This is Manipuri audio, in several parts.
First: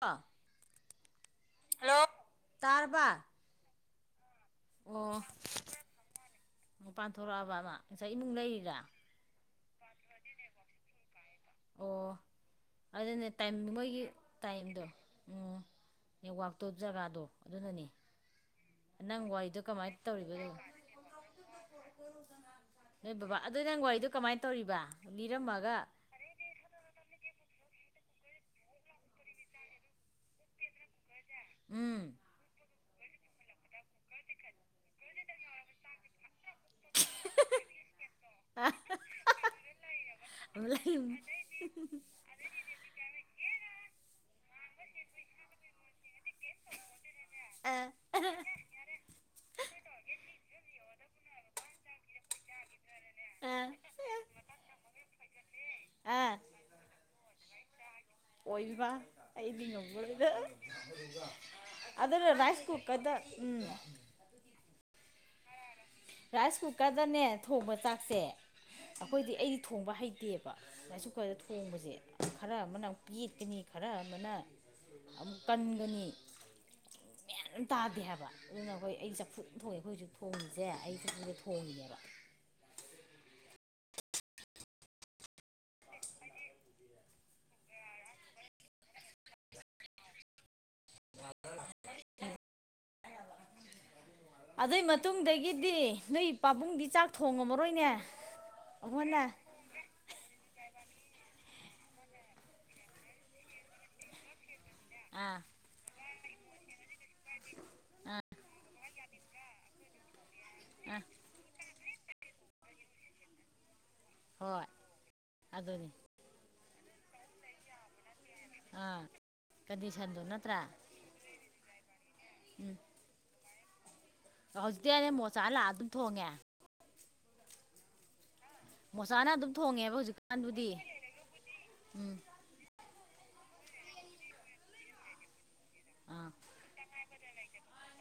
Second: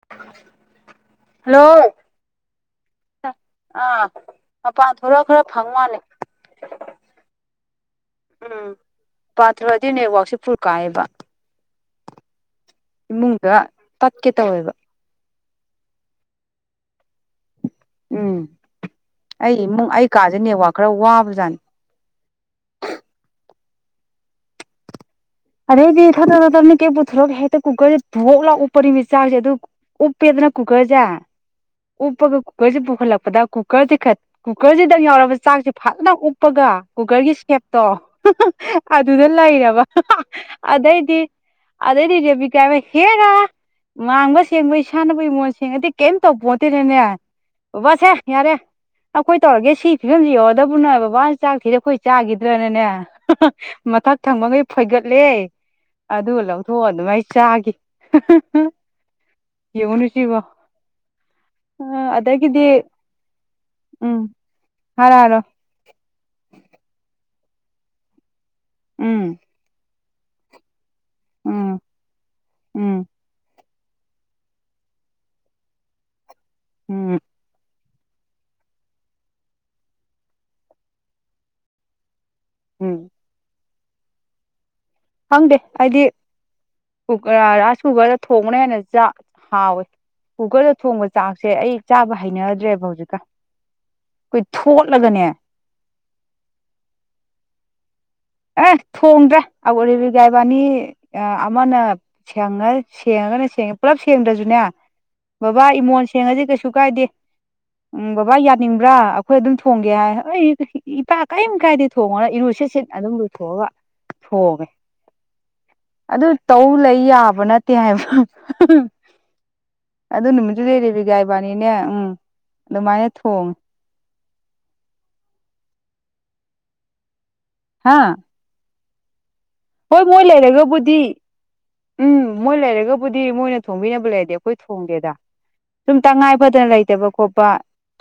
ꯑ ꯍꯜꯂꯣ ꯇꯔꯕꯥ ꯃꯄꯥꯥꯟ ꯊꯣꯛꯔ ꯈꯔ ꯐꯪ ꯃꯥꯜꯂꯦ ꯃꯄꯥꯟ ꯊꯣꯛꯔꯛꯑꯕ ꯑꯃ ꯉꯁꯥꯏ ꯏꯃꯨꯡ ꯂꯩꯔꯤꯔ ꯑꯗꯨ ꯅꯦꯠꯋꯥꯛꯁꯦ ꯐꯨꯜ ꯀꯥꯏꯑꯦꯕ ꯑꯣ ꯑꯗꯨꯅꯦ ꯇꯥꯏꯝ ꯏꯃꯨꯡꯗ ꯃꯣꯏꯒꯤ ꯇꯠꯀꯦ ꯇꯧꯋꯦꯕ ꯇꯥꯏꯝꯗꯣ ꯎꯝ ꯅꯋꯥꯛꯇꯣꯔꯤꯕ ꯖꯒꯥꯗꯣ ꯑꯗꯨꯅꯅꯦ ꯎꯝ ꯅꯪ ꯑꯩ ꯋꯥꯔꯤꯗꯣ ꯏꯃꯨꯡ ꯀꯃꯥꯏꯅ ꯑꯩ ꯀꯥꯁꯦ ꯇꯧꯔꯤꯕꯗꯣ ꯅꯦꯠꯋꯥꯛ ꯈꯔ ꯋꯥꯕꯖꯥꯠꯅꯤ ꯑꯗꯨꯏ ꯅꯪ ꯋꯥꯔꯤꯗꯣ ꯀꯃꯥꯏꯅ ꯇꯧꯔꯤꯕ ꯂꯤꯔꯝꯃꯒ ꯑꯔꯦꯗꯤꯦꯊ ꯇꯔ ꯇꯔꯅ ꯀꯌꯥ ꯄꯨꯊꯂꯣꯒ ꯍꯦ ꯀꯨꯀꯔꯁꯦ ꯣꯛ ꯂꯥꯛ ꯎꯞꯄꯅꯤꯃꯤ ꯆꯥꯛꯁꯦ ꯑꯗꯨ ꯎꯞꯄꯦꯗꯅ ꯀꯨꯀꯔꯁꯦ ꯎꯝ ꯎꯞꯄꯒ ꯀꯨꯀꯔꯁꯤ ꯄꯨꯈꯠꯂꯛꯄꯗ ꯀꯨꯀꯔꯁꯤ ꯀꯨꯀꯔꯁꯤꯗꯪ ꯌꯥꯎꯔꯕ ꯆꯥꯛꯁꯤ ꯐꯖꯅ ꯎ ꯀꯨꯞꯄꯒ ꯀꯨꯀꯔꯒꯤ ꯁꯦꯞꯇꯣ ꯑꯗꯨꯗ ꯂꯩꯔꯕ ꯑꯗꯩꯗꯤ ꯑꯗꯩꯗꯤ ꯔꯕꯤ ꯀꯥꯏꯃꯦ ꯍꯦꯒ ꯉꯥꯡꯕ ꯁꯦꯡꯕ ꯁꯥꯟꯅꯕ ꯏ ꯃꯣꯟ ꯁꯦꯡꯉꯗꯤ ꯀꯩꯝꯇꯧ ꯄꯣꯠꯇꯦꯔꯅꯦ ꯑꯥ ꯕꯕꯥꯁꯦ ꯌꯥꯔꯦ ꯑꯩꯈꯣꯏ ꯇꯧꯔꯒꯦ ꯁꯤ ꯐꯤꯕꯝꯁꯤ ꯌꯧꯔꯗꯕꯅ ꯕꯕꯥꯅ ꯆꯥꯛ ꯊꯤꯔꯛ ꯑꯩꯈꯣꯏ ꯆꯥꯈꯤꯗ꯭ꯔꯅꯅꯦ ꯃꯊꯛ ꯊꯪꯕꯈꯩ ꯐꯣꯏꯒꯠ ꯌꯦ ꯑꯗꯨ ꯂꯧꯊꯣꯛꯑ ꯑꯗꯨꯃꯥꯏ ꯆꯥꯈꯤ ꯑꯣꯜꯕ ꯌꯦꯡꯉꯨꯅꯦ ꯑꯩꯗꯤꯉꯗ ꯁꯤꯕꯣ ꯑꯗꯨ꯭ꯔ ꯔꯥꯏꯁ ꯀꯨꯀꯗ ꯎꯝ ꯍꯥꯔ ꯍꯔꯣ ꯔꯥꯏꯁ ꯀꯨꯀꯔꯗꯅꯦ ꯊꯣꯡꯕ ꯇꯥꯛꯁꯦ ꯎꯝ ꯑꯩꯈꯣꯏꯗꯤ ꯑꯩꯗꯤ ꯊꯣꯡꯕ ꯍꯩꯇꯦ ꯅꯠꯇꯦꯕ ꯑꯁꯨ ꯀꯨꯀꯔꯗ ꯎꯝ ꯊꯣꯡꯕꯁꯦ ꯈꯔ ꯑꯃꯅ ꯑꯃꯨꯛ ꯎꯝ ꯄꯦꯠꯀꯅꯤ ꯈꯔ ꯑꯃꯅ ꯑꯃꯨꯛ ꯀꯟꯒꯅꯤ ꯎꯝ ꯒ꯭ꯌꯥꯟ ꯑꯝ ꯇꯥꯗꯦ ꯍꯥꯏꯕ ꯑꯗꯨꯅ ꯑꯩꯈꯣꯏ ꯑꯩ ꯆꯐꯨ ꯊꯣꯡꯉꯦ ꯑꯩꯈꯣꯏ ꯍꯧꯖꯤꯛ ꯊꯣꯡꯉꯤꯁꯦ ꯑꯩ ꯆꯐꯨꯁꯦ ꯊꯣꯡꯉꯤꯦꯕ ꯎꯝ ꯐꯪꯗꯦ ꯍꯥꯏꯗꯤ ꯀꯨ ꯔꯥꯁ ꯀꯨꯒꯔꯗ ꯊꯣꯡꯅꯦꯅ ꯍꯥꯎꯋꯣꯏ ꯀꯨꯀꯔꯗ ꯊꯣꯡꯕ ꯆꯥꯛꯁꯦ ꯑꯩ ꯆꯥꯕ ꯍꯩꯅꯗ꯭ꯔꯦꯕ ꯍꯧꯖꯤꯛꯀ ꯑꯗꯨꯏ ꯃꯇꯨꯡꯗꯒꯤꯗꯤ ꯅꯣꯏ ꯄꯥꯕꯨꯡꯗꯤ ꯆꯥꯛ ꯊꯣꯡꯉꯝꯃꯔꯣꯏꯅꯦ ꯑꯦ ꯑꯩꯈꯣꯏꯅ ꯊꯣꯡꯗ꯭ꯔꯥ ꯑꯔꯕꯤꯒꯥꯏꯕꯥꯅꯤ ꯑꯃꯅ ꯁꯉ ꯁꯦꯡꯉꯒꯅ ꯁꯦꯡꯉꯦ ꯄꯨꯂꯞ ꯁꯦꯡꯗ꯭ꯔꯁꯨꯅꯦ ꯑꯥ ꯕꯕꯥ ꯏꯃꯣꯟ ꯁꯦꯡꯉꯁꯤ ꯀꯩꯁꯨ ꯀꯥꯏꯗꯦ ꯎꯝ ꯑꯥ ꯕꯕꯥ ꯌꯥꯅꯤꯡꯕ꯭ꯔꯥ ꯑꯩꯈꯣꯏ ꯑꯗꯨꯝ ꯊꯣꯡꯒꯦ ꯍꯥꯏ ꯑꯩ ꯑꯥ ꯏꯄꯥ ꯀꯔꯤꯝ ꯀꯥꯏꯗꯤ ꯊꯣꯡꯉꯅ ꯏꯔꯨꯁꯤꯠ ꯁꯤꯠ ꯑꯗꯨꯝ ꯂꯨꯊꯣꯛꯑꯒ ꯍꯣꯏ ꯊꯣꯡꯉꯦ ꯑꯗꯨꯅꯤ ꯑꯗꯨ ꯇꯧ ꯂꯩ ꯌꯥꯕ ꯅꯠꯇꯦ ꯍꯥꯏꯕ [unintelligible] ꯑꯥ ꯀꯟꯗꯤꯁꯟꯗꯣ ꯑꯗꯨ ꯅꯠꯇ꯭ꯔꯥ ꯅꯨꯃꯤꯠꯇꯨꯗꯩ ꯔꯦꯕꯤꯒ ꯏꯕꯥꯅꯤꯅꯦ ꯎꯝ ꯎꯝ ꯑꯗꯨꯃꯥꯏꯅ ꯊꯣꯡꯉꯦ ꯍꯧꯖꯤꯛꯇꯤ ꯑꯅꯦ ꯃꯣꯆꯥ ꯂꯥꯛꯑ ꯑꯗꯨꯝ ꯊꯣꯡꯉꯦ ꯍꯥꯥ ꯃꯣꯁꯥꯥꯟ ꯑꯗꯨꯝ ꯊꯣꯡꯉꯦꯕ ꯍꯣꯏ ꯃꯣꯏ ꯍꯧꯖꯤꯛꯀꯥꯟꯗꯨꯗꯤ ꯂꯩꯔꯒꯕꯨꯗꯤ ꯎꯝ ꯃꯣꯏ ꯂꯩꯔꯒꯕꯨ ꯕꯨꯗꯤ ꯃꯣꯏꯅ ꯊꯣꯡꯕꯤꯅꯕ ꯂꯩꯔꯗꯤ ꯑꯩꯈꯣꯏ ꯊꯣꯡꯗꯦꯗ ꯁꯨꯝ ꯑꯥ ꯇꯉꯥꯏ ꯐꯗꯅ ꯂꯩꯇꯕ ꯈꯣꯠꯄ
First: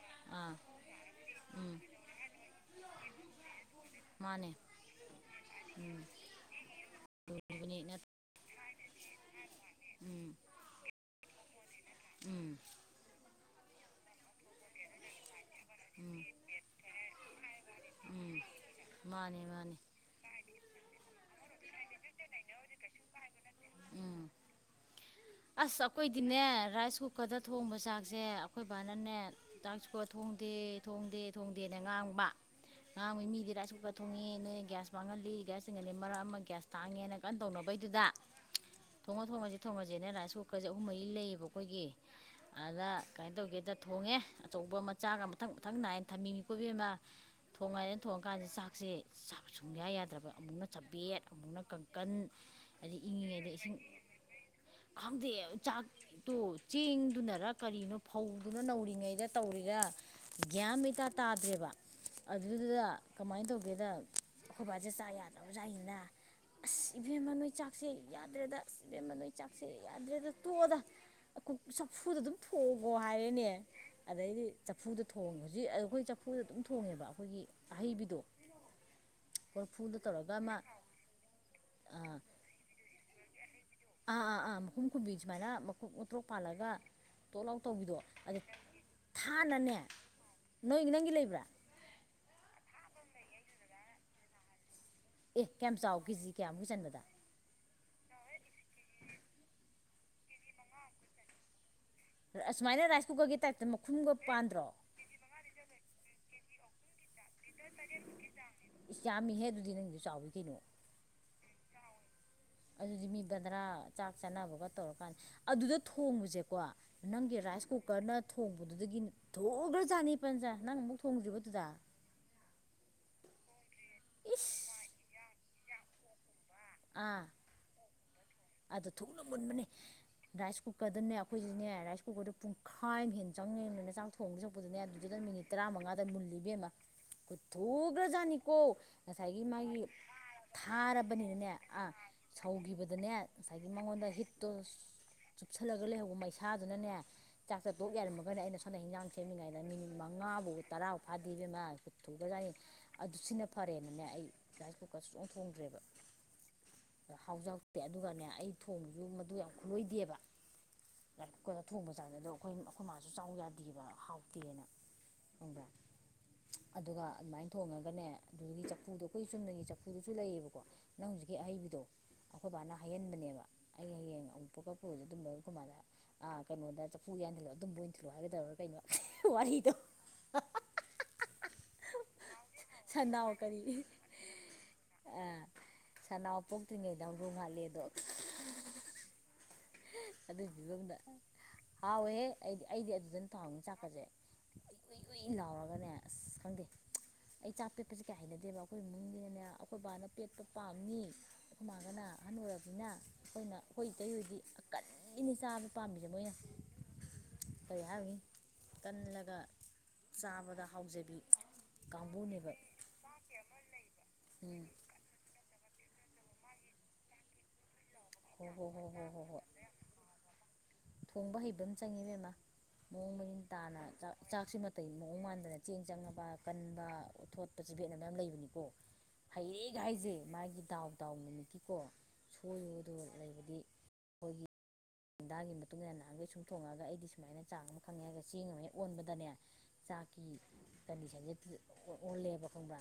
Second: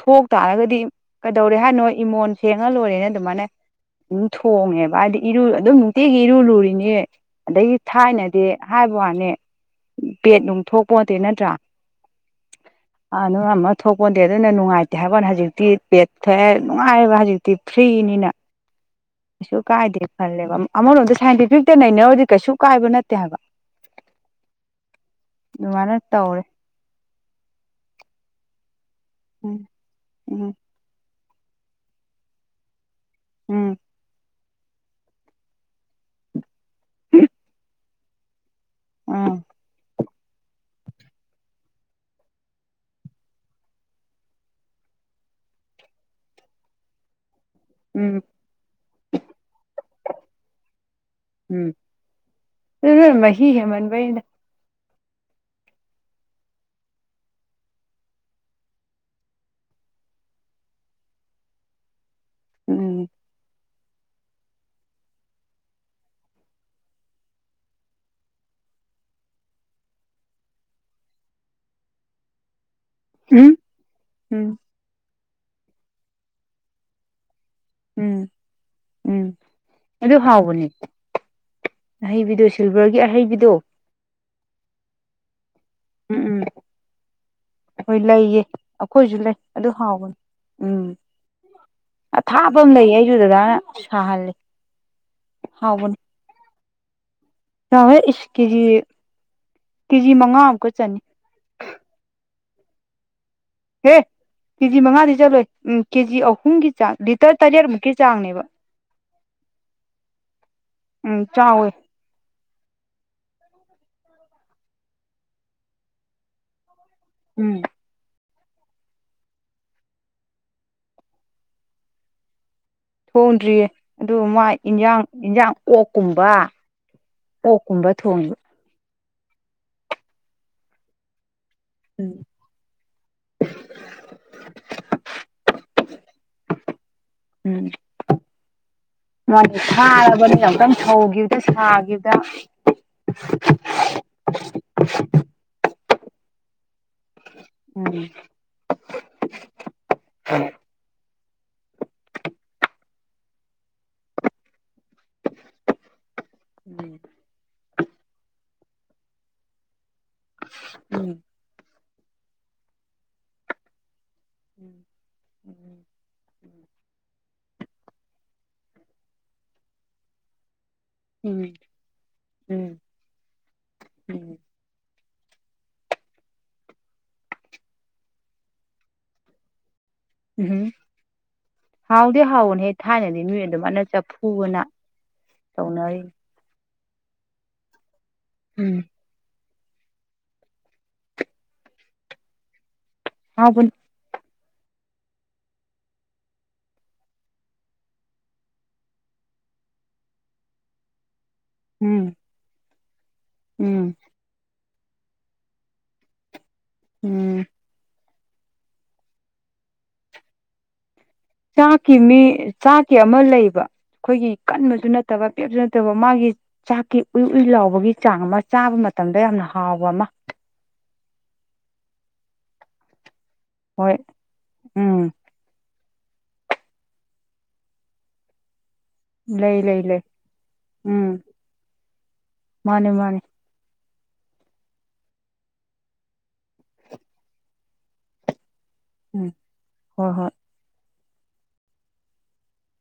ꯊꯣꯛ ꯑꯥ ꯇꯥꯔꯒꯗꯤ ꯀꯩꯗꯧꯔꯦ ꯎꯝ ꯍꯥꯏꯅꯣ ꯏꯃꯣꯟ ꯁꯦꯡꯉ ꯂꯣꯏꯔꯦꯅ ꯑꯗꯨꯃꯥꯏꯅ ꯑꯗꯨꯝ ꯃꯥꯅꯦ ꯊꯣꯡꯉꯦꯕ ꯍꯥꯏꯗꯤ ꯏꯔꯨ ꯑꯗꯨꯝ ꯎꯝ ꯅꯨꯡꯇꯤꯒꯤ ꯏꯔꯨ ꯂꯨꯔꯤꯅꯤ ꯑꯗꯒꯤ ꯂꯨꯕꯅꯤ ꯊꯥꯏꯅꯗꯤ ꯍꯥꯏꯕ ꯋꯥꯅꯤ ꯎꯝ ꯄꯦꯠ ꯅꯨꯡꯊꯣꯛꯄꯣꯠꯇꯦ ꯅꯠꯇ꯭ꯔꯥ ꯎꯝ ꯑ ꯑꯗꯨ ꯑꯃ ꯊꯣꯛꯄꯣꯟꯗꯤꯦ ꯑꯗꯨꯅ ꯅꯨꯡꯉꯥꯏꯇꯦ ꯍꯥꯏꯕ ꯍꯧꯖꯤꯛ ꯍꯧꯖꯤꯛꯇꯤ ꯄꯦꯠ ꯎꯝ ꯊꯦ ꯅꯨꯡꯉꯥꯏꯕ ꯍꯧꯖꯤꯛꯇꯤ ꯐ꯭ꯔꯤꯅꯤꯅ ꯎꯝ ꯃꯥꯅꯦ ꯀꯩꯁꯨ ꯃꯥꯅꯦ ꯀꯥꯏꯗꯦ ꯈꯜꯂꯦꯕ ꯑꯃꯔꯣꯝꯗ ꯁꯥꯏꯟꯇꯤꯐꯤꯛꯇ ꯅꯩꯅꯧ ꯀꯩꯁꯨ ꯀꯥꯏꯕ ꯅꯠꯇꯦ ꯍꯥꯏꯕ ꯎꯝ ꯑꯁ ꯑꯗꯨꯃꯥꯏꯅ ꯑꯩꯈꯣꯏꯗꯤꯅꯦ ꯇꯧꯔꯦ ꯔꯥꯏꯁ ꯀꯨꯀꯔꯗ ꯊꯣꯡꯕ ꯆꯥꯛꯁꯦ ꯕꯥꯅꯅꯦ ꯎꯝ ꯆꯥꯛꯁꯨꯀꯣ ꯊꯣꯡꯗꯦ ꯎꯝ ꯊꯣꯡꯗꯦ ꯊꯣꯡꯗꯦꯅ ꯉꯥꯡꯕ ꯉꯥꯡꯕꯩ ꯃꯤꯗꯤ ꯔꯥꯏꯁ ꯎꯝ ꯀꯨꯀꯔ ꯊꯣꯡꯉꯦ ꯅꯣꯏ ꯒ꯭ꯌꯥꯁ ꯃꯥꯡꯍꯜꯂꯤ ꯒ꯭ꯌꯥ ꯆꯤꯡꯒꯜꯂꯤ ꯃꯔꯛ ꯑꯃ ꯒ꯭ꯌꯥ ꯇꯥꯡꯉꯦꯅ ꯀꯩꯅ ꯇꯧꯅꯕꯩꯗꯨꯗ ꯊꯣꯡꯉ ꯎꯝ ꯊꯣꯡꯉꯁ ꯊꯣꯡꯉꯁꯅꯦ ꯂꯁꯨꯀꯁꯨ ꯑꯍꯨꯝꯍꯩ ꯂꯩꯌꯦꯕ ꯑꯩꯈꯣꯏꯒꯤ ꯑꯗꯨꯗ ꯀꯃꯥꯏꯅ ꯇꯧꯒꯦꯗ ꯊꯣꯡꯉꯦ ꯑꯆꯧꯕ ꯃꯆꯥꯒ ꯃꯊꯪ ꯃꯊꯪ ꯅꯥꯏꯅ ꯊꯝꯅꯤꯡꯉꯤ ꯀꯣꯕꯤ ꯑꯃ ꯊꯣꯡꯉꯥꯏꯗꯅ ꯎꯝ ꯊꯣꯡꯉꯀꯥꯟꯗ ꯆꯥꯛꯁꯤꯛ ꯁꯨꯡꯌꯥ ꯌꯥꯗ꯭ꯔꯕ ꯑꯃꯨꯛꯅ ꯆꯄꯦꯠ ꯑꯃꯨꯛꯅ ꯎꯝ ꯄꯟ ꯍꯥꯏꯗꯤ ꯑꯗꯨ ꯃꯍꯤ ꯏꯪꯉꯤꯉꯩꯗ ꯏꯁꯤꯡ ꯍꯦꯃꯟꯕꯩꯅ ꯈꯪꯗꯦ ꯆꯥꯛꯇꯣ ꯆꯦꯡꯗꯨꯅꯔ ꯀꯔꯤꯅꯣ ꯐꯧꯗꯨꯅ ꯅꯧꯔꯤꯉꯩꯗ ꯇꯧꯔꯤꯉꯩ ꯒ꯭ꯌꯥꯟ ꯃꯩꯇꯥ ꯇꯥꯗ꯭ꯔꯦꯕ ꯑꯗꯨꯗꯨꯗ ꯎꯝ ꯀꯃꯥꯏꯅ ꯇꯧꯒꯦꯗ ꯑꯩꯈꯣꯏꯕꯥꯁꯦ ꯆꯥ ꯌꯥꯗꯕꯖꯥꯏꯅ ꯑꯁ ꯏꯕꯦꯝꯃꯅꯣꯏ ꯆꯥꯛꯁꯦ ꯌꯥꯗ꯭ꯔꯦꯗꯁ ꯏꯕꯦꯝꯃꯅꯣꯏ ꯆꯥꯛꯁꯦ ꯌꯥꯗ꯭ꯔꯦꯗ ꯇꯣꯛꯑꯗ ꯆꯐꯨꯗ ꯑꯗꯨꯝ ꯊꯣꯛꯎ ꯍꯪꯒꯣ ꯍꯥꯏꯔꯦꯅꯦ ꯎꯝ ꯑꯗꯩꯗꯤ ꯎꯝ ꯆꯐꯨꯗ ꯊꯣꯡꯉꯦ ꯍꯧꯖꯤꯛ ꯑꯩꯈꯣꯏ ꯆꯐꯨꯗ ꯑꯗꯨꯝ ꯊꯣꯡꯉꯦꯕ ꯑꯩꯈꯣꯏꯒꯤ ꯑꯍꯩꯕꯤꯗꯣ ꯎꯝ ꯎꯝ ꯀꯣꯔꯐꯨꯗ ꯑꯗꯨꯗꯤ ꯇꯧꯔꯒ ꯑꯃ ꯍꯥꯎꯕꯅꯤ ꯑꯍꯩꯕꯤꯗꯨꯣ ꯁꯤꯜꯚꯔꯒꯤ ꯑꯍꯩꯕꯤꯗꯣ ꯑꯥ ꯑꯥ ꯑꯥ ꯃꯈꯀꯨꯝ ꯈꯨꯕꯤꯖꯃꯅ ꯃꯈꯨꯝ ꯎꯝ ꯎꯇ꯭ꯔꯣꯛ ꯎꯝ ꯄꯥꯜꯂꯒ ꯇꯣꯠ ꯑꯥꯎꯠ ꯇꯧꯕꯤꯗꯣ ꯍꯣꯏ ꯑꯗꯨ ꯂꯩꯌꯦ ꯑꯩꯈꯣꯏꯁꯨ ꯂꯩ ꯑꯗꯨ ꯊꯥꯅꯅꯦ ꯅꯣꯏ ꯅꯪꯒꯤ ꯂꯩꯕ꯭ꯔꯥ ꯑꯊꯥꯞꯐꯝ ꯑꯃ ꯂꯩ ꯑꯩꯁꯨꯗꯗꯥꯅ ꯁꯥꯍꯜꯂꯤ ꯑꯦ ꯀꯌꯥꯝ ꯆꯥꯎ ꯀꯦꯖꯤ ꯀꯌꯥꯃꯨꯛ ꯆꯟꯕꯗ ꯌꯥꯋꯦ ꯏꯁ ꯀꯦꯖꯤ ꯀꯦꯖꯤ ꯃꯉꯥ ꯑꯃꯨꯛꯀ ꯆꯅꯤ ꯑꯨꯃꯥꯏꯅ ꯔꯥꯏꯀꯨꯒ ꯍꯦ ꯀꯦꯖꯤ ꯃꯉꯥꯗꯤ ꯆꯠꯂꯣꯏ ꯎꯝ ꯀꯦꯖꯤ ꯑꯧ ꯄꯨꯝꯒꯤ ꯆꯥꯡ ꯂꯤꯇꯔ ꯇꯥꯖꯔꯃꯨꯛꯀꯤ ꯆꯥꯡꯅꯦꯕ ꯏꯁ ꯌꯥꯝꯃꯤꯍꯦ ꯑꯗꯨꯗꯤ ꯅꯪꯁꯨ ꯆꯥꯎꯋ ꯀꯩꯅꯣ ꯎꯝ ꯆꯥꯎꯏ ꯑꯗꯨꯗꯤ ꯃꯤ ꯕꯟꯗ꯭ꯔꯥ ꯆꯥꯛ ꯆꯥꯅꯕꯒ ꯇꯧꯔꯀꯥꯟꯗ ꯑꯗꯨꯗ ꯊꯣꯡꯕꯁꯦꯀꯣ ꯅꯪꯒꯤ ꯎꯝ ꯔꯥꯏꯁ ꯀꯨꯀꯔ ꯅ ꯊꯣꯡꯕꯗꯨꯗꯒꯤ ꯊꯣꯡꯈ꯭ꯔꯖꯥꯠꯅꯤ ꯄꯟꯁ ꯅꯪ ꯑꯃꯨꯛ ꯊꯣꯡꯗ꯭ꯔꯤꯕꯗꯨꯗ ꯍꯣꯡꯗ꯭ꯔꯤꯌꯦ ꯑꯗꯨ ꯃꯥ ꯏꯁ ꯏꯟꯖꯥꯡ ꯏꯟꯁꯥꯡ ꯑꯣꯛꯀꯨꯝꯕ ꯑꯥ ꯑꯣꯛꯀꯨꯝꯕ ꯊꯣꯡꯕ ꯑꯗꯣ ꯊꯨꯅ ꯃꯨꯟꯕꯅꯤ ꯔꯥꯏꯁ ꯀꯨꯀꯔꯗꯅꯦ ꯑꯩꯈꯣꯏꯁꯤꯅꯦ ꯔꯥꯏꯁ ꯎꯝ ꯀꯨꯀꯔꯗꯨꯣ ꯄꯨꯡꯈꯥꯏ ꯑꯃ ꯍꯦꯟꯟꯅ ꯆꯪꯉꯦꯕꯅꯤꯅ ꯆꯥꯛ ꯊꯣꯡꯕ ꯆꯛꯄꯗꯨꯗꯅꯦ ꯑꯗꯨꯗ ꯃꯤꯅꯤꯠ ꯇꯔꯥꯃꯉꯥꯗ ꯃꯨ ꯎꯝ ꯀꯊꯨꯈ꯭ꯔꯖꯥꯠꯅꯤꯀꯣ ꯉꯁꯥꯏꯒꯤ ꯃꯥꯗꯤ ꯃꯥꯒꯤ ꯊꯥꯔꯕꯅꯤꯅ ꯑꯃꯨꯛꯇꯪ ꯁꯧꯈꯤꯕꯗ ꯊꯥꯔꯕꯅꯤꯅꯅꯦ ꯑꯥ ꯁꯥꯈꯤꯕꯗ ꯁꯧꯈꯤꯕꯗꯅꯦ ꯉꯁꯥꯏꯒꯤ ꯃꯉꯣꯟꯗ ꯍꯤꯠꯇꯣ ꯆꯨꯞꯁꯜꯂꯒ ꯂꯩꯍꯧꯕ ꯃꯩꯁꯥꯗꯨꯅꯅꯦ ꯆꯥꯛ ꯆꯠꯊꯣꯛ ꯎꯝ ꯌꯥꯔꯝꯃꯒꯅꯦ ꯑꯩꯅ ꯁꯣꯗ ꯍꯤꯟꯖꯥꯡ ꯁꯦꯝꯃꯤꯉꯥꯏꯗꯅ ꯃꯤꯃꯤꯠ ꯃꯉꯥꯐꯥꯎ ꯇꯔꯥ ꯐꯥꯗꯦꯕꯃꯊꯨꯑꯖꯥꯠꯅꯤ ꯑꯗꯨ ꯁꯤꯅ ꯐꯔꯦꯅꯅꯦ ꯑꯩ ꯔꯥꯏꯁ ꯀꯨꯀꯔꯁꯨ ꯆꯣꯡ ꯊꯣꯡꯗ꯭ꯔꯦꯕ ꯎꯝ ꯍꯥꯎꯖꯥꯎꯗꯦ ꯑꯗꯨꯒꯅꯦ ꯑꯩ ꯊꯣꯡꯉꯁꯨ ꯃꯗꯨ ꯌꯥꯝ ꯈꯨꯠꯂꯣꯏꯗꯦꯕ ꯎꯝ ꯌꯥꯝ ꯀꯩꯅꯣ ꯊꯣꯡꯕ ꯆꯥꯡꯁꯦ ꯑꯗꯣ ꯑꯩꯈꯣꯏ ꯑꯩꯈꯣꯏ ꯃꯥꯁꯨ ꯆꯥꯎ ꯌꯥꯗꯦꯕ ꯍꯥꯎ ꯐꯠꯇꯦꯅ ꯈꯪꯕ꯭ꯔꯦ ꯑꯗꯨꯒ ꯑꯗꯨꯃꯥꯏꯅ ꯊꯣꯡꯉꯒꯅꯦ ꯑꯗꯨꯒꯤ ꯆ ꯆꯐꯨꯗꯣ ꯑꯩꯈꯣꯏ ꯆꯨꯝꯅꯒꯤ ꯆꯐꯨꯗꯨꯁꯨ ꯂꯩꯌꯦꯕꯀꯣ ꯒꯤ ꯑꯍꯩꯕꯤꯗꯣ ꯑꯩꯈꯣꯏ ꯎꯝ ꯎꯝ ꯕꯥꯅ ꯍꯩꯍꯟꯕꯅꯦꯕ ꯑꯩ ꯍꯌꯦꯡ ꯎꯝ ꯑꯃꯨꯛ ꯀꯄꯗ ꯑꯗꯨꯝꯕ ꯀꯃꯥꯗ ꯑ ꯀꯩꯅꯣꯗ ꯆꯐꯨ ꯌꯥꯟꯁꯤꯜꯂꯣꯑꯣ ꯑꯗꯨꯝꯕ ꯑꯣꯏꯟꯁꯤꯜꯂꯛꯑꯣ ꯍꯥꯏꯒꯗꯧꯔ ꯀꯩꯅꯣ ꯋꯥꯔꯤꯗꯣ ꯎꯝ ꯍꯥꯎꯗ ꯍꯥꯎꯑꯣꯅꯦ ꯍꯦꯛ ꯊꯥꯏꯅꯗꯤ ꯁꯟꯅꯥꯎ ꯃꯤ ꯀꯔꯤ ꯑꯗꯨꯃꯅ ꯆꯐꯨꯒꯅ ꯇꯧꯅꯔꯤ ꯇ꯭ꯔꯤꯉꯩꯗꯝ ꯔꯨꯉꯂꯦꯗꯣ ꯎꯝ ꯑꯗꯨꯗꯨ ꯍꯥꯎꯋꯦꯍꯦ ꯑꯩꯗꯤ ꯑꯩꯗꯤ ꯑꯗꯨꯗꯅ ꯊꯥꯎꯅꯤ ꯍꯥꯎꯕꯅꯤ ꯆꯥꯛꯀꯁꯦ ꯏꯨꯏ ꯏꯨꯏ ꯂꯥꯎꯔꯒꯅꯦ ꯑꯁ ꯈꯪꯗꯦ ꯑꯩ ꯆꯥꯛ ꯄꯦꯠꯄꯁꯦ ꯀꯩ ꯍꯩꯅꯗꯦꯕ ꯑꯩꯈꯣꯏꯒꯤ ꯏꯃꯨꯡꯁꯤꯅꯅꯦ ꯑꯩꯈꯣꯏ ꯕꯕꯥꯅ ꯄꯦꯠꯄ ꯄꯥꯝꯅꯤ ꯁꯃꯒꯅ ꯎꯝ ꯑꯍꯟ ꯑꯣꯏꯨꯔꯔꯕꯅꯤꯅ ꯑꯩꯈꯣꯏꯅ ꯑꯩꯈꯣꯏ ꯎꯝ ꯏꯇꯩ ꯍꯗꯤ ꯀꯟꯅꯤ ꯆꯥꯕ ꯄꯥꯝꯃꯤꯁꯦ ꯃꯣꯏꯅ ꯎꯝ ꯀꯔꯤ ꯍꯥꯏꯕꯅꯤ ꯀꯜꯂꯒ ꯆꯥꯕꯗ ꯍꯥꯎꯖꯕꯤ ꯆꯥꯛꯀꯤ ꯃꯤ ꯀꯥꯡꯕꯨꯅꯦꯕ ꯆꯥꯛꯀꯤ ꯑꯃ ꯂꯩꯕ ꯑꯩꯈꯣꯏꯒꯤ ꯎꯝ ꯀꯟꯕꯁꯨ ꯅꯠꯇꯕ ꯄꯦꯞꯁꯨ ꯅꯠꯇꯕ ꯃꯥꯒꯤ ꯆꯥꯛꯀꯤ ꯎꯏ ꯎꯏ ꯂꯥꯎꯕꯒꯤ ꯛꯆꯥꯡ ꯑꯃ ꯍꯣ ꯍꯣ ꯆꯥꯕ ꯍꯣ ꯍꯣ ꯃꯇꯝꯗ ꯍꯣ ꯍꯣꯏ ꯌꯥꯝꯅ ꯍꯥꯎꯕ ꯑꯃ ꯊꯣꯡꯕ ꯍꯩꯕ ꯑꯃ ꯆꯪꯉꯤꯗꯅ ꯃꯑꯣꯡ ꯃꯔꯤꯡ ꯇꯥꯅ ꯍꯣꯏ ꯆꯥꯛ ꯆꯥꯛꯁꯤ ꯃꯇꯩ ꯎꯝ ꯃꯑꯣꯡ ꯃꯥꯟꯗꯅ ꯆꯦꯡ ꯆꯪꯉꯕ ꯀꯟꯕ ꯊꯣꯠꯄꯁꯦ ꯕꯦꯠꯅ ꯃꯌꯥꯝ ꯂꯩꯕꯅꯤꯀꯣ ꯂꯩ ꯍꯔꯦꯛ ꯂꯩ ꯂꯩ ꯍꯥꯏꯁꯩ ꯃꯥꯒꯤ ꯗꯥꯎꯗꯥꯎ ꯎꯝ ꯅꯨꯃꯤꯀꯤꯀꯣ ꯁꯣꯏꯣꯏ ꯃꯥꯅꯦ ꯑꯗꯨ ꯃꯥꯅꯦ ꯂꯩꯕꯗꯤ ꯑꯩꯈꯣꯏꯒꯤ ꯍꯟꯗꯥꯒꯤ ꯃꯇꯨꯡ ꯏꯟꯅ ꯅꯍꯥꯟꯒꯩ ꯁꯨꯝꯊꯣꯡꯉꯕꯅꯤꯅ ꯑꯩꯗꯤ ꯁꯨꯃꯥꯏꯅ ꯆꯥꯡ ꯑꯃ ꯈꯪꯉꯦ ꯍꯥꯏꯒ ꯆꯦꯡ ꯑꯃ ꯑꯣꯟꯕꯗꯅꯦ ꯎꯝ ꯍꯣꯏ ꯆꯥꯛꯀꯤ ꯍꯣꯏ ꯀꯟꯗꯤꯁꯟꯁꯦ ꯑꯣꯜꯂꯦꯕ ꯈꯪꯕ꯭ꯔꯥ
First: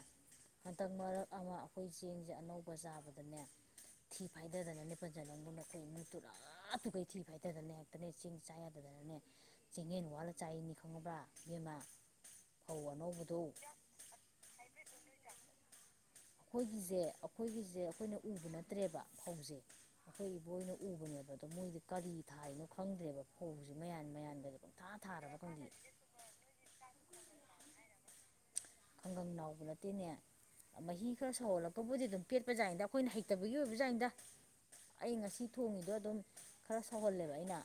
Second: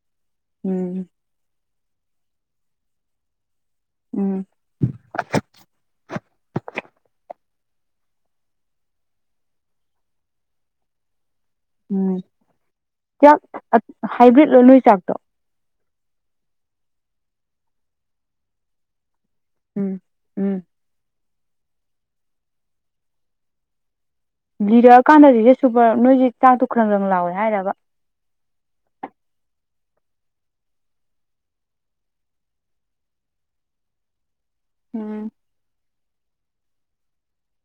ꯍꯟꯇꯛ ꯎꯝ ꯃꯔꯛ ꯑꯃ ꯑꯩꯈꯣꯏ ꯆꯦꯡꯁꯦ ꯑꯅꯧꯕ ꯆꯥꯕꯗꯅꯦ ꯊꯤ ꯎꯝ ꯐꯥꯏꯗꯗꯅ ꯂꯦꯄꯜ ꯆꯅꯕꯨꯅꯈꯣꯏ ꯏꯃꯨꯡ ꯇꯨꯔꯥ ꯇꯨꯀꯩ ꯍꯥꯏꯇꯗꯅ ꯍꯦꯛꯇꯅꯦ ꯆꯤꯡ ꯆꯥ ꯌꯥꯗꯗꯅꯅꯦ ꯆꯤꯡꯌꯦꯟ ꯋꯥꯠꯂ ꯆꯥꯏꯅꯤ ꯈꯪꯉꯕ꯭ꯔꯥ ꯏꯕꯦꯝꯃ ꯎꯝ ꯐꯧ ꯆꯥꯛ ꯑꯅꯧꯕꯗꯣ ꯍꯥꯏꯕ꯭ꯔꯤꯠ ꯂꯣꯏ ꯅꯣꯏ ꯆꯥꯛꯇꯣ ꯑꯩꯈꯣꯏꯒꯤꯁꯦ ꯑꯩꯈꯣꯏꯒꯤꯁꯦ ꯑꯩꯈꯣꯏꯅ ꯎꯕ ꯅꯠꯇ꯭ꯔꯦꯕ ꯐꯧꯖꯦ ꯎꯝ ꯑꯩꯈꯣꯏ ꯏꯕꯨ ꯎꯝ ꯑꯣꯏꯅ ꯎꯕꯅꯦꯕ ꯑꯗꯣ ꯃꯣꯏꯗꯤ ꯀꯔꯤ ꯊꯥꯏꯅꯣ ꯈꯪꯗ꯭ꯔꯦꯕ ꯐꯧꯁꯦ ꯃꯌꯥꯝ ꯂꯤꯔꯛꯑꯀꯥꯟꯗꯗꯤ ꯍꯦ ꯁꯨꯄꯔ ꯅꯣꯏꯁꯦ ꯆꯥꯛꯇꯨ ꯈ꯭ꯔꯔꯪꯗꯪ ꯂꯥꯎꯋꯦ ꯍꯥꯏꯔꯕ ꯈꯪꯒꯪ ꯅꯥꯎꯕ ꯅꯠꯇꯦꯅꯦ ꯃꯍꯤ ꯈꯔ ꯁꯧꯍꯜꯂꯛꯄꯕꯨꯗꯤ ꯑꯗꯨꯝ ꯄꯦꯠꯄꯖꯥꯏꯗ ꯑꯩꯈꯣꯏꯅ ꯍꯩꯇꯕꯒꯤ ꯑꯣꯏꯕꯖꯥꯟꯗ ꯑꯩ ꯎꯝ ꯉꯁꯤ ꯊꯣꯡꯉꯤꯗꯣ ꯑꯗꯨꯝ ꯈꯔ ꯁꯧꯍꯜꯂꯦꯕ ꯑꯩꯅ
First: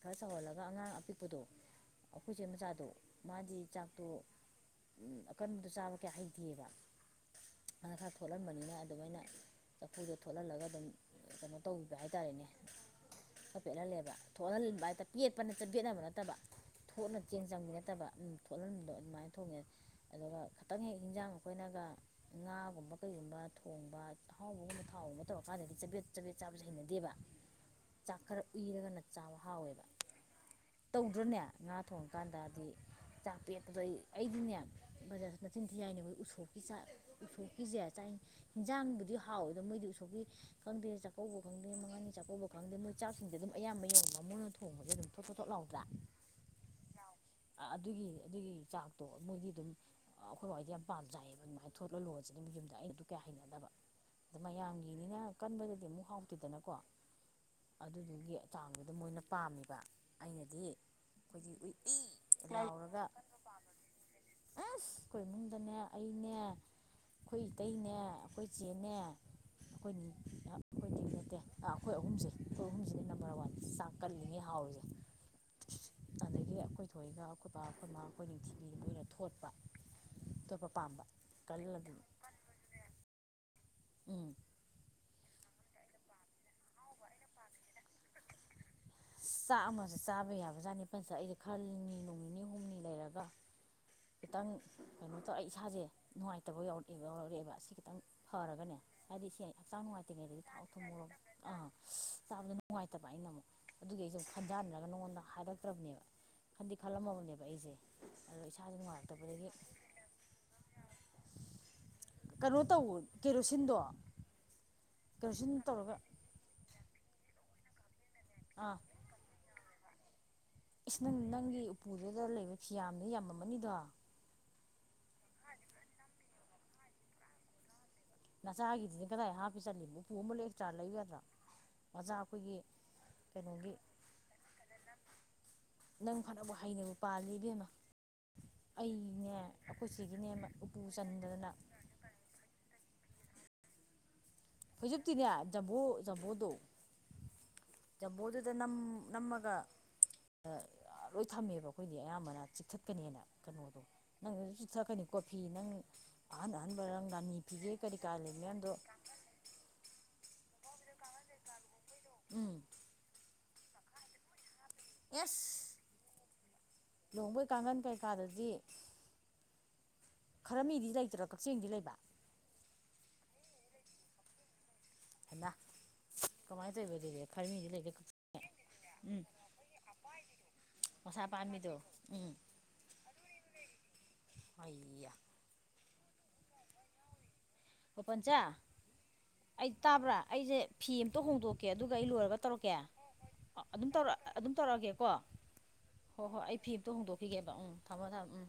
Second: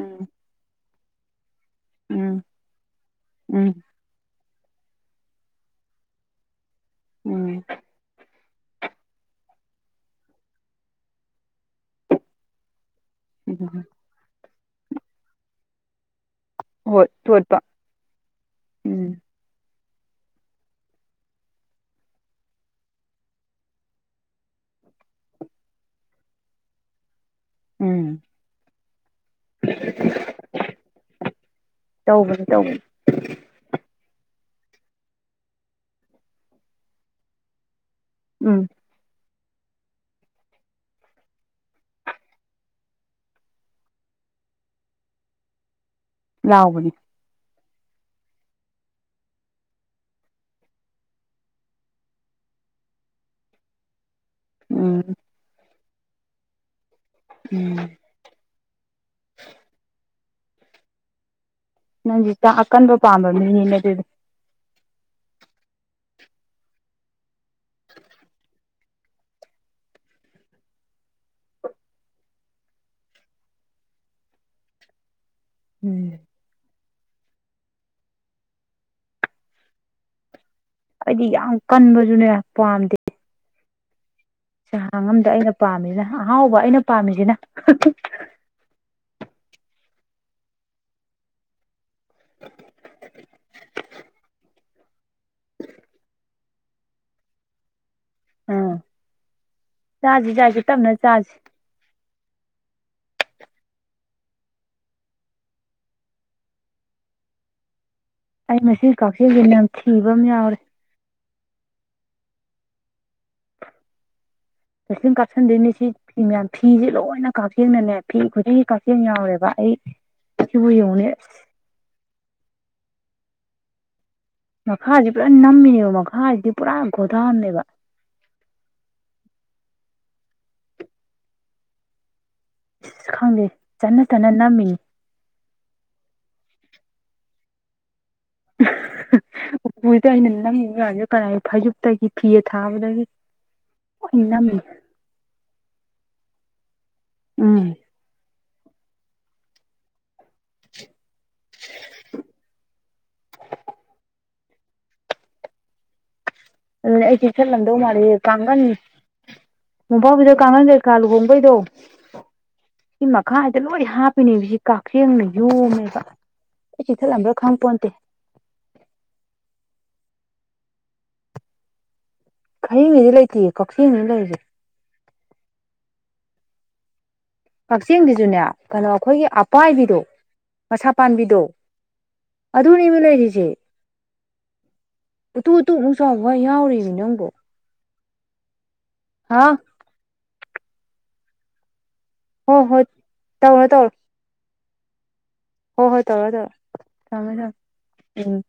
ꯈꯔ ꯁꯧꯍꯜꯂꯒ ꯑꯉꯥꯡ ꯑꯄꯤꯛ ꯀꯄꯗꯣ ꯎꯝ ꯑꯩꯈꯣꯏꯁꯦ ꯃꯆꯥꯗꯣ ꯃꯥꯗꯤ ꯎꯝ ꯆꯥꯛꯇꯣ ꯑ ꯀꯟꯕꯗꯨꯣ ꯆꯥꯕ ꯀꯌꯥ ꯍꯩꯇꯦꯑꯕ ꯎꯝ ꯊꯣꯠꯂꯝꯟꯕꯅꯤꯅ ꯑꯗꯨꯃꯥꯏꯅ ꯆꯐꯨꯗꯣ ꯊꯣꯠꯍꯜꯂꯒ ꯑꯗꯨꯝ ꯀꯩꯅꯣ ꯇꯧꯕꯤꯕ ꯍꯥꯏꯇꯥꯔꯦꯅꯦ ꯈ ꯎꯝ ꯎꯝ ꯄꯦꯠꯍꯜꯂꯦꯕ ꯊꯣꯛꯍꯟꯟꯕ ꯍꯥꯏꯦ ꯄꯦꯠꯄ ꯅꯠꯇꯕꯦꯠꯅꯕ ꯅꯠꯇꯕ ꯍꯣꯏ ꯊꯣꯠꯅ ꯆꯦꯡ ꯊꯣꯠꯄ ꯆꯪꯕ ꯅꯠꯇꯕ ꯎꯝ ꯊꯣꯠꯍꯟꯕ ꯎꯝ ꯑꯗꯨꯃꯥꯏꯅ ꯊꯣꯡꯉꯦ ꯑꯗꯨꯒ ꯈꯇꯪ ꯍꯦꯛ ꯌꯦꯟꯖꯥꯡ ꯑꯩꯈꯣꯏꯅꯒ ꯉꯥꯒꯨꯝꯕ ꯀꯩꯒꯨꯝꯕ ꯊꯣꯡꯕ ꯑꯍꯥꯎꯕꯒꯨꯝꯕ ꯊꯥꯎ ꯑ ꯃꯇꯧ ꯃꯀꯥꯟꯗꯗꯤ ꯆꯕꯦꯠ ꯆꯄꯦꯠ ꯆꯥꯕꯖꯦ ꯍꯩꯅꯗꯦꯕ ꯎꯝ ꯆꯥꯛ ꯈꯔ ꯎꯏꯔꯒꯅ ꯆꯥꯕ ꯍꯥꯎꯋꯦꯕ ꯇꯧꯗ꯭ꯔꯅꯦ ꯉꯥ ꯊꯣꯡꯉꯀꯥꯟꯗ ꯇꯧꯕꯅꯤ ꯍꯥꯏꯗꯤ ꯇꯧꯕꯅꯤ ꯆꯥꯛ ꯄꯦꯠꯄꯗꯣ ꯑꯩ ꯑꯩꯗꯤꯅꯦ ꯕꯖꯥꯔ ꯃꯆꯤꯟ ꯊꯤ ꯌꯥꯏꯅꯤꯕ ꯎꯁꯣꯛꯀꯤ ꯆꯥꯛ ꯎꯁꯣꯛꯀꯤꯖꯦ ꯆꯥꯛꯅꯤ ꯎꯝ ꯍꯤꯟꯖꯥꯡꯕꯨꯗꯤ ꯊꯥꯎꯋꯦꯗꯣ ꯃꯣꯏꯗꯤ ꯎꯁꯧꯀꯤ ꯈꯪꯗꯦ ꯆꯥꯛꯀꯧꯕ ꯈꯪꯗꯦ ꯃꯉꯥꯅꯤ ꯆꯥꯛꯀꯧꯕ ꯈꯪꯗꯦ ꯃꯣꯏ ꯆꯥꯛꯁꯤꯡꯁꯦ ꯑꯗꯨꯝ ꯑꯌꯥꯝꯕ ꯌꯦꯡꯝ ꯅꯉꯣꯟꯅ ꯊꯣꯡꯉꯦ ꯑꯗꯨꯝꯇꯣ ꯄꯣꯇꯣ ꯂꯥꯎꯕ꯭ꯔꯥ ꯂꯥꯎꯕꯅꯤ ꯑꯗꯨꯒꯤ ꯑꯗꯨꯒꯤ ꯆꯥꯛꯇꯣ ꯃꯣꯏꯒꯤ ꯑꯗꯨꯝ ꯑꯩꯈꯣꯏ ꯋꯥꯍꯣꯏꯗꯤ ꯌꯥꯝ ꯄꯥꯝꯖꯩꯑꯕ ꯑꯗꯨꯃꯥꯏꯅ ꯊꯣꯠꯂꯒ ꯂꯣꯜꯁꯤꯅꯦ ꯌꯨꯝꯗ ꯑꯩꯗꯤ ꯀꯌꯥ ꯍꯩꯅꯗꯕ ꯑꯗ ꯎꯝ ꯃꯌꯥꯝꯒꯤꯅꯤꯅ ꯀꯟꯕꯗꯗꯤ ꯑꯃꯨꯛ ꯍꯥꯎꯇꯦꯗꯅꯀꯣ ꯎꯝ ꯑꯗꯨꯗꯨꯒꯤ ꯆꯥꯡꯗꯨ ꯑꯗꯨ ꯃꯣꯏꯅ ꯄꯥꯝꯃꯤꯕ ꯑꯩꯅꯗꯤ ꯑꯩꯈꯣꯏꯒꯤ ꯎꯏ ꯎꯏ ꯅꯪꯖꯤꯇꯥ ꯑꯀꯟꯕ ꯂꯥꯎꯔꯒ ꯄꯥꯝꯕ ꯃꯤꯅꯤꯅꯦ ꯑꯗꯨꯗꯤ ꯑꯁ ꯑꯩꯈꯣꯏ ꯏꯃꯨꯡꯗꯅꯦ ꯑꯩꯅꯦ ꯑꯩꯈꯣꯏ ꯏꯇꯩꯅꯦ ꯑꯩꯈꯣꯏ ꯏꯆꯦꯅꯦ ꯑꯩꯈꯣꯏ ꯑꯩꯈꯣꯏꯗꯤ ꯅꯠꯇꯦ ꯑꯩꯈꯣꯏ ꯑꯍꯨꯝꯁꯦ ꯑꯩꯈꯣꯏ ꯑꯍꯨꯝꯁꯤꯅ ꯅꯝꯕꯔ ꯋꯥꯟ ꯆꯥꯛ ꯀꯜꯂꯤꯉꯩ ꯍꯥꯎ ꯍꯧ ꯌꯥ ꯎꯝ ꯀꯣꯏꯊꯣꯛꯏꯒ ꯑꯩꯀꯣꯏꯕ ꯑꯩꯈꯣꯏꯕ ꯑꯩꯈꯣꯏ ꯅꯤꯡꯅꯨꯡꯊꯤꯕꯤ ꯃꯣꯏꯅ ꯊꯣꯠꯄ ꯑꯇꯣꯞꯄ ꯑꯩꯗꯤ ꯌꯥꯝ ꯀꯟꯕꯁꯨꯅꯦ ꯄꯥꯝꯗꯦ ꯎꯝ ꯆꯦꯍꯥꯡ ꯑꯝꯗ ꯑꯩꯅ ꯄꯥꯝꯃꯤꯁꯤꯅ ꯑꯍꯥꯎꯕ ꯑꯩꯅ ꯄꯥꯝꯃꯤꯁꯤꯅ ꯆꯥꯛ ꯑꯃꯁꯨ ꯆꯥꯕ ꯌꯥꯕ ꯆꯥꯅꯤꯄꯜꯁ ꯑꯩꯗꯤ ꯈꯜꯂꯤꯅꯤ ꯅꯨꯣꯡ ꯅꯤꯅꯤ ꯍꯨꯝꯅꯤ ꯂꯩꯔꯒ ꯈꯤꯇꯪ ꯀꯩꯅꯣ ꯇꯧꯔ ꯑꯩ ꯏꯁꯥꯖꯦ ꯅꯨꯡꯉꯥꯏꯇꯕ ꯌꯥꯎꯔꯛꯑꯦꯕ ꯌꯥꯎꯔꯛꯑꯦꯕ ꯁꯤ ꯈꯤꯇꯪ ꯐꯔꯒꯅꯦ ꯍꯥꯏꯗꯤ ꯏ ꯍꯛꯆꯥꯡ ꯆꯥꯁꯤ ꯅꯨꯡꯉꯥꯏꯇ꯭ꯔꯤꯉꯩꯗꯗꯤ ꯆꯥꯁꯤ ꯊꯥꯎ ꯇꯞꯅ ꯊꯨꯝꯉꯨꯔꯣ ꯆꯥꯁꯤ ꯑꯥ ꯆꯥꯕꯗ ꯅꯨꯡꯉꯥꯏꯇꯕ ꯑꯩꯅ ꯑꯃꯨꯛ ꯑꯗꯨꯒꯤ ꯑꯩꯁꯨꯨꯛ ꯈꯟꯖꯅꯔꯒ ꯅꯉꯣꯟꯗ ꯍꯥꯏꯔꯛꯇ꯭ꯔꯕꯅꯦꯕ ꯈꯟꯗꯤ ꯈꯜꯂꯝꯃꯕꯅꯦꯕ ꯑꯩꯁꯦ ꯑꯗꯣ ꯑꯩ ꯏꯁꯥꯁꯦ ꯃꯁꯤ ꯀꯛꯆꯦꯜꯁꯤ ꯅꯨꯡꯉꯥꯏꯔꯛꯇꯕꯗꯒꯤ ꯅꯝꯊꯤꯕ ꯑꯃ ꯌꯥꯎꯔꯦ ꯀꯩꯅꯣ ꯇꯧ ꯀꯦꯔꯣꯁꯤꯟꯗꯣ ꯀꯩꯁꯂꯤꯨꯝ ꯀꯦꯔꯣꯁꯤꯟ ꯀꯥꯞꯁꯤꯟꯗꯣꯏꯅꯦ ꯁꯤ ꯇꯧꯔꯒ ꯐꯤ ꯃꯌꯥꯝ ꯐꯤꯁꯦ ꯂꯣꯏꯅ ꯀꯥꯞꯁꯤꯦꯡꯅꯅꯦ ꯐꯤ ꯈꯨꯗꯤꯡꯒꯤ ꯑꯥ ꯀꯛꯆꯦꯜ ꯌꯥꯎꯔꯦꯕ ꯑꯩ ꯁꯤꯕꯨ ꯏꯁ ꯌꯦꯡꯉꯨꯅꯦ ꯅꯪ ꯅꯪꯒꯤ ꯎꯄꯨꯗꯨꯗ ꯂꯩꯕ ꯐꯤꯌꯥꯝꯗꯨ ꯌꯥꯝꯃꯝꯃꯅꯤꯗꯣ ꯃꯈꯥꯁꯤ ꯄꯨꯔꯥ ꯅꯝꯃꯤꯅꯦꯕ ꯃꯈꯥꯁꯤꯗꯤ ꯄꯨꯔꯥ ꯒꯣꯊꯥꯑꯝꯃꯦꯕ ꯅꯆꯥꯒꯤꯗꯨꯗꯤ ꯀꯗꯥꯏ ꯍꯥꯞꯄꯤ ꯆꯠꯂꯤꯕ ꯎꯄꯨ ꯑꯃ ꯂꯦꯛ ꯆꯥꯔ ꯂꯩꯒꯗ꯭ꯔꯥ ꯅꯆꯥ ꯏꯁ ꯈꯪꯗꯦ ꯆꯠꯅ ꯆꯅ ꯅꯝꯃꯤꯅꯤ ꯐꯅꯅꯕꯕꯨ ꯍꯩꯅꯅꯕ ꯄꯥꯜꯂꯤ ꯏꯕꯦꯝꯃ ꯑꯩꯅꯦ ꯑꯩꯈꯣꯏ ꯎꯄꯨꯗꯤ ꯆꯦꯒꯤꯅꯦ ꯑꯩꯅ ꯅꯪ ꯎꯄꯨ ꯌꯥꯗ ꯀꯔꯥꯏ ꯆꯟꯗꯗꯅ ꯐꯥꯏꯖꯨꯞꯇꯒꯤ ꯐꯤ ꯊꯥꯕꯗꯒꯤ ꯐꯣꯏꯖꯛꯇꯤꯅꯦ ꯖꯃꯨ ꯖꯃꯨꯗꯣ ꯎꯝ ꯖꯃꯨꯗ ꯑꯗ ꯅ ꯅꯃꯒ ꯂꯣꯏ ꯊꯝꯃꯦꯕ ꯑꯩꯈꯣꯏꯗꯤ ꯑꯌꯥꯝꯕꯅ ꯆꯤꯛꯊꯠꯀꯅꯦꯅ ꯀꯩꯅꯣꯗꯣ ꯅꯪ ꯆꯨꯊꯅꯤ ꯀꯣꯐꯤ ꯅꯪ ꯑꯍꯥꯟ ꯑꯍꯥꯟꯕꯔ ꯑꯗꯨꯅꯦ ꯑꯩ ꯂꯥꯟꯃꯤ ꯄꯤꯒꯦ ꯆꯦꯛꯁꯤꯜꯂꯝꯗꯧ ꯀꯔꯤ ꯀꯥ ꯃꯥꯜꯂꯦ ꯂꯩ ꯃꯌꯥꯝꯗꯣ ꯑꯐꯥꯎꯕꯤꯗ ꯀꯥꯡꯈꯟ ꯀꯩꯀꯥ ꯂꯨꯍꯣꯡꯕꯩꯗꯣ ꯎꯝ ꯁꯤ ꯃꯈꯥꯏꯗ ꯂꯣꯏ ꯍꯥꯞꯄꯤꯅꯦ ꯁꯤ ꯀꯛꯆꯦꯡꯅ ꯑꯦꯁ ꯌꯣꯝꯃꯦꯕ ꯑꯩ ꯆꯤ ꯊꯠꯂꯝꯕ꯭ꯔꯥ ꯈꯪ ꯄꯣꯟꯇꯦ ꯈꯔ ꯃꯤꯗꯤ ꯂꯩꯇ꯭ꯔꯣ ꯀꯛꯆꯤꯡꯗꯤ ꯂꯩꯕ ꯍꯌꯦꯡꯉꯩꯗꯤ ꯂꯩꯇꯦꯌꯦ ꯀꯛꯆꯤꯡꯅꯤ ꯂꯩꯔꯤꯁꯦ ꯍ ꯀꯃꯥꯏ ꯇꯕꯗꯤ ꯔꯦ ꯀꯛꯆꯤꯡꯁꯤꯁꯨꯅꯦ ꯀꯩꯅꯣ ꯑꯩꯈꯣꯏꯒꯤ ꯑꯄꯥꯏꯕꯤꯗꯣ ꯃꯁꯥ ꯄꯥꯝꯕꯤꯗꯣ ꯑꯗꯨꯅꯦꯕꯨ ꯂꯩꯔꯤꯁꯦ ꯑꯣꯏꯌꯥ ꯆꯥꯎꯕꯣꯏ ꯌꯥꯎꯔꯤꯕꯅꯤ ꯅꯪꯕꯨꯣ ꯑꯣꯣꯄꯟꯆꯥ ꯑꯩ ꯇꯥꯕ꯭ꯔꯥ ꯑꯩꯁꯦ ꯐꯤ ꯑꯃꯇ ꯍꯣꯡꯗꯣꯛꯀꯦ ꯑꯗꯨ ꯑꯩ ꯂꯣꯏꯔꯒ ꯍꯣꯏ ꯇꯧꯔꯛꯀꯦ ꯍꯣꯏ ꯇꯧꯔꯣ ꯑꯗꯨꯝ ꯇꯧꯔꯣ ꯇꯧꯔ ꯑꯗꯨꯝ ꯇꯧꯔꯛꯑꯒꯦꯀꯣ ꯍꯣꯏ ꯍꯣꯏ ꯑꯩ ꯐꯤꯝꯇꯣ ꯊꯝꯃꯦ ꯍꯣꯡꯗꯣꯛꯈꯤꯒꯦꯕ ꯊꯝꯃꯦ ꯎꯝ ꯊꯝꯃꯣ ꯊꯝꯃꯣ ꯎꯝ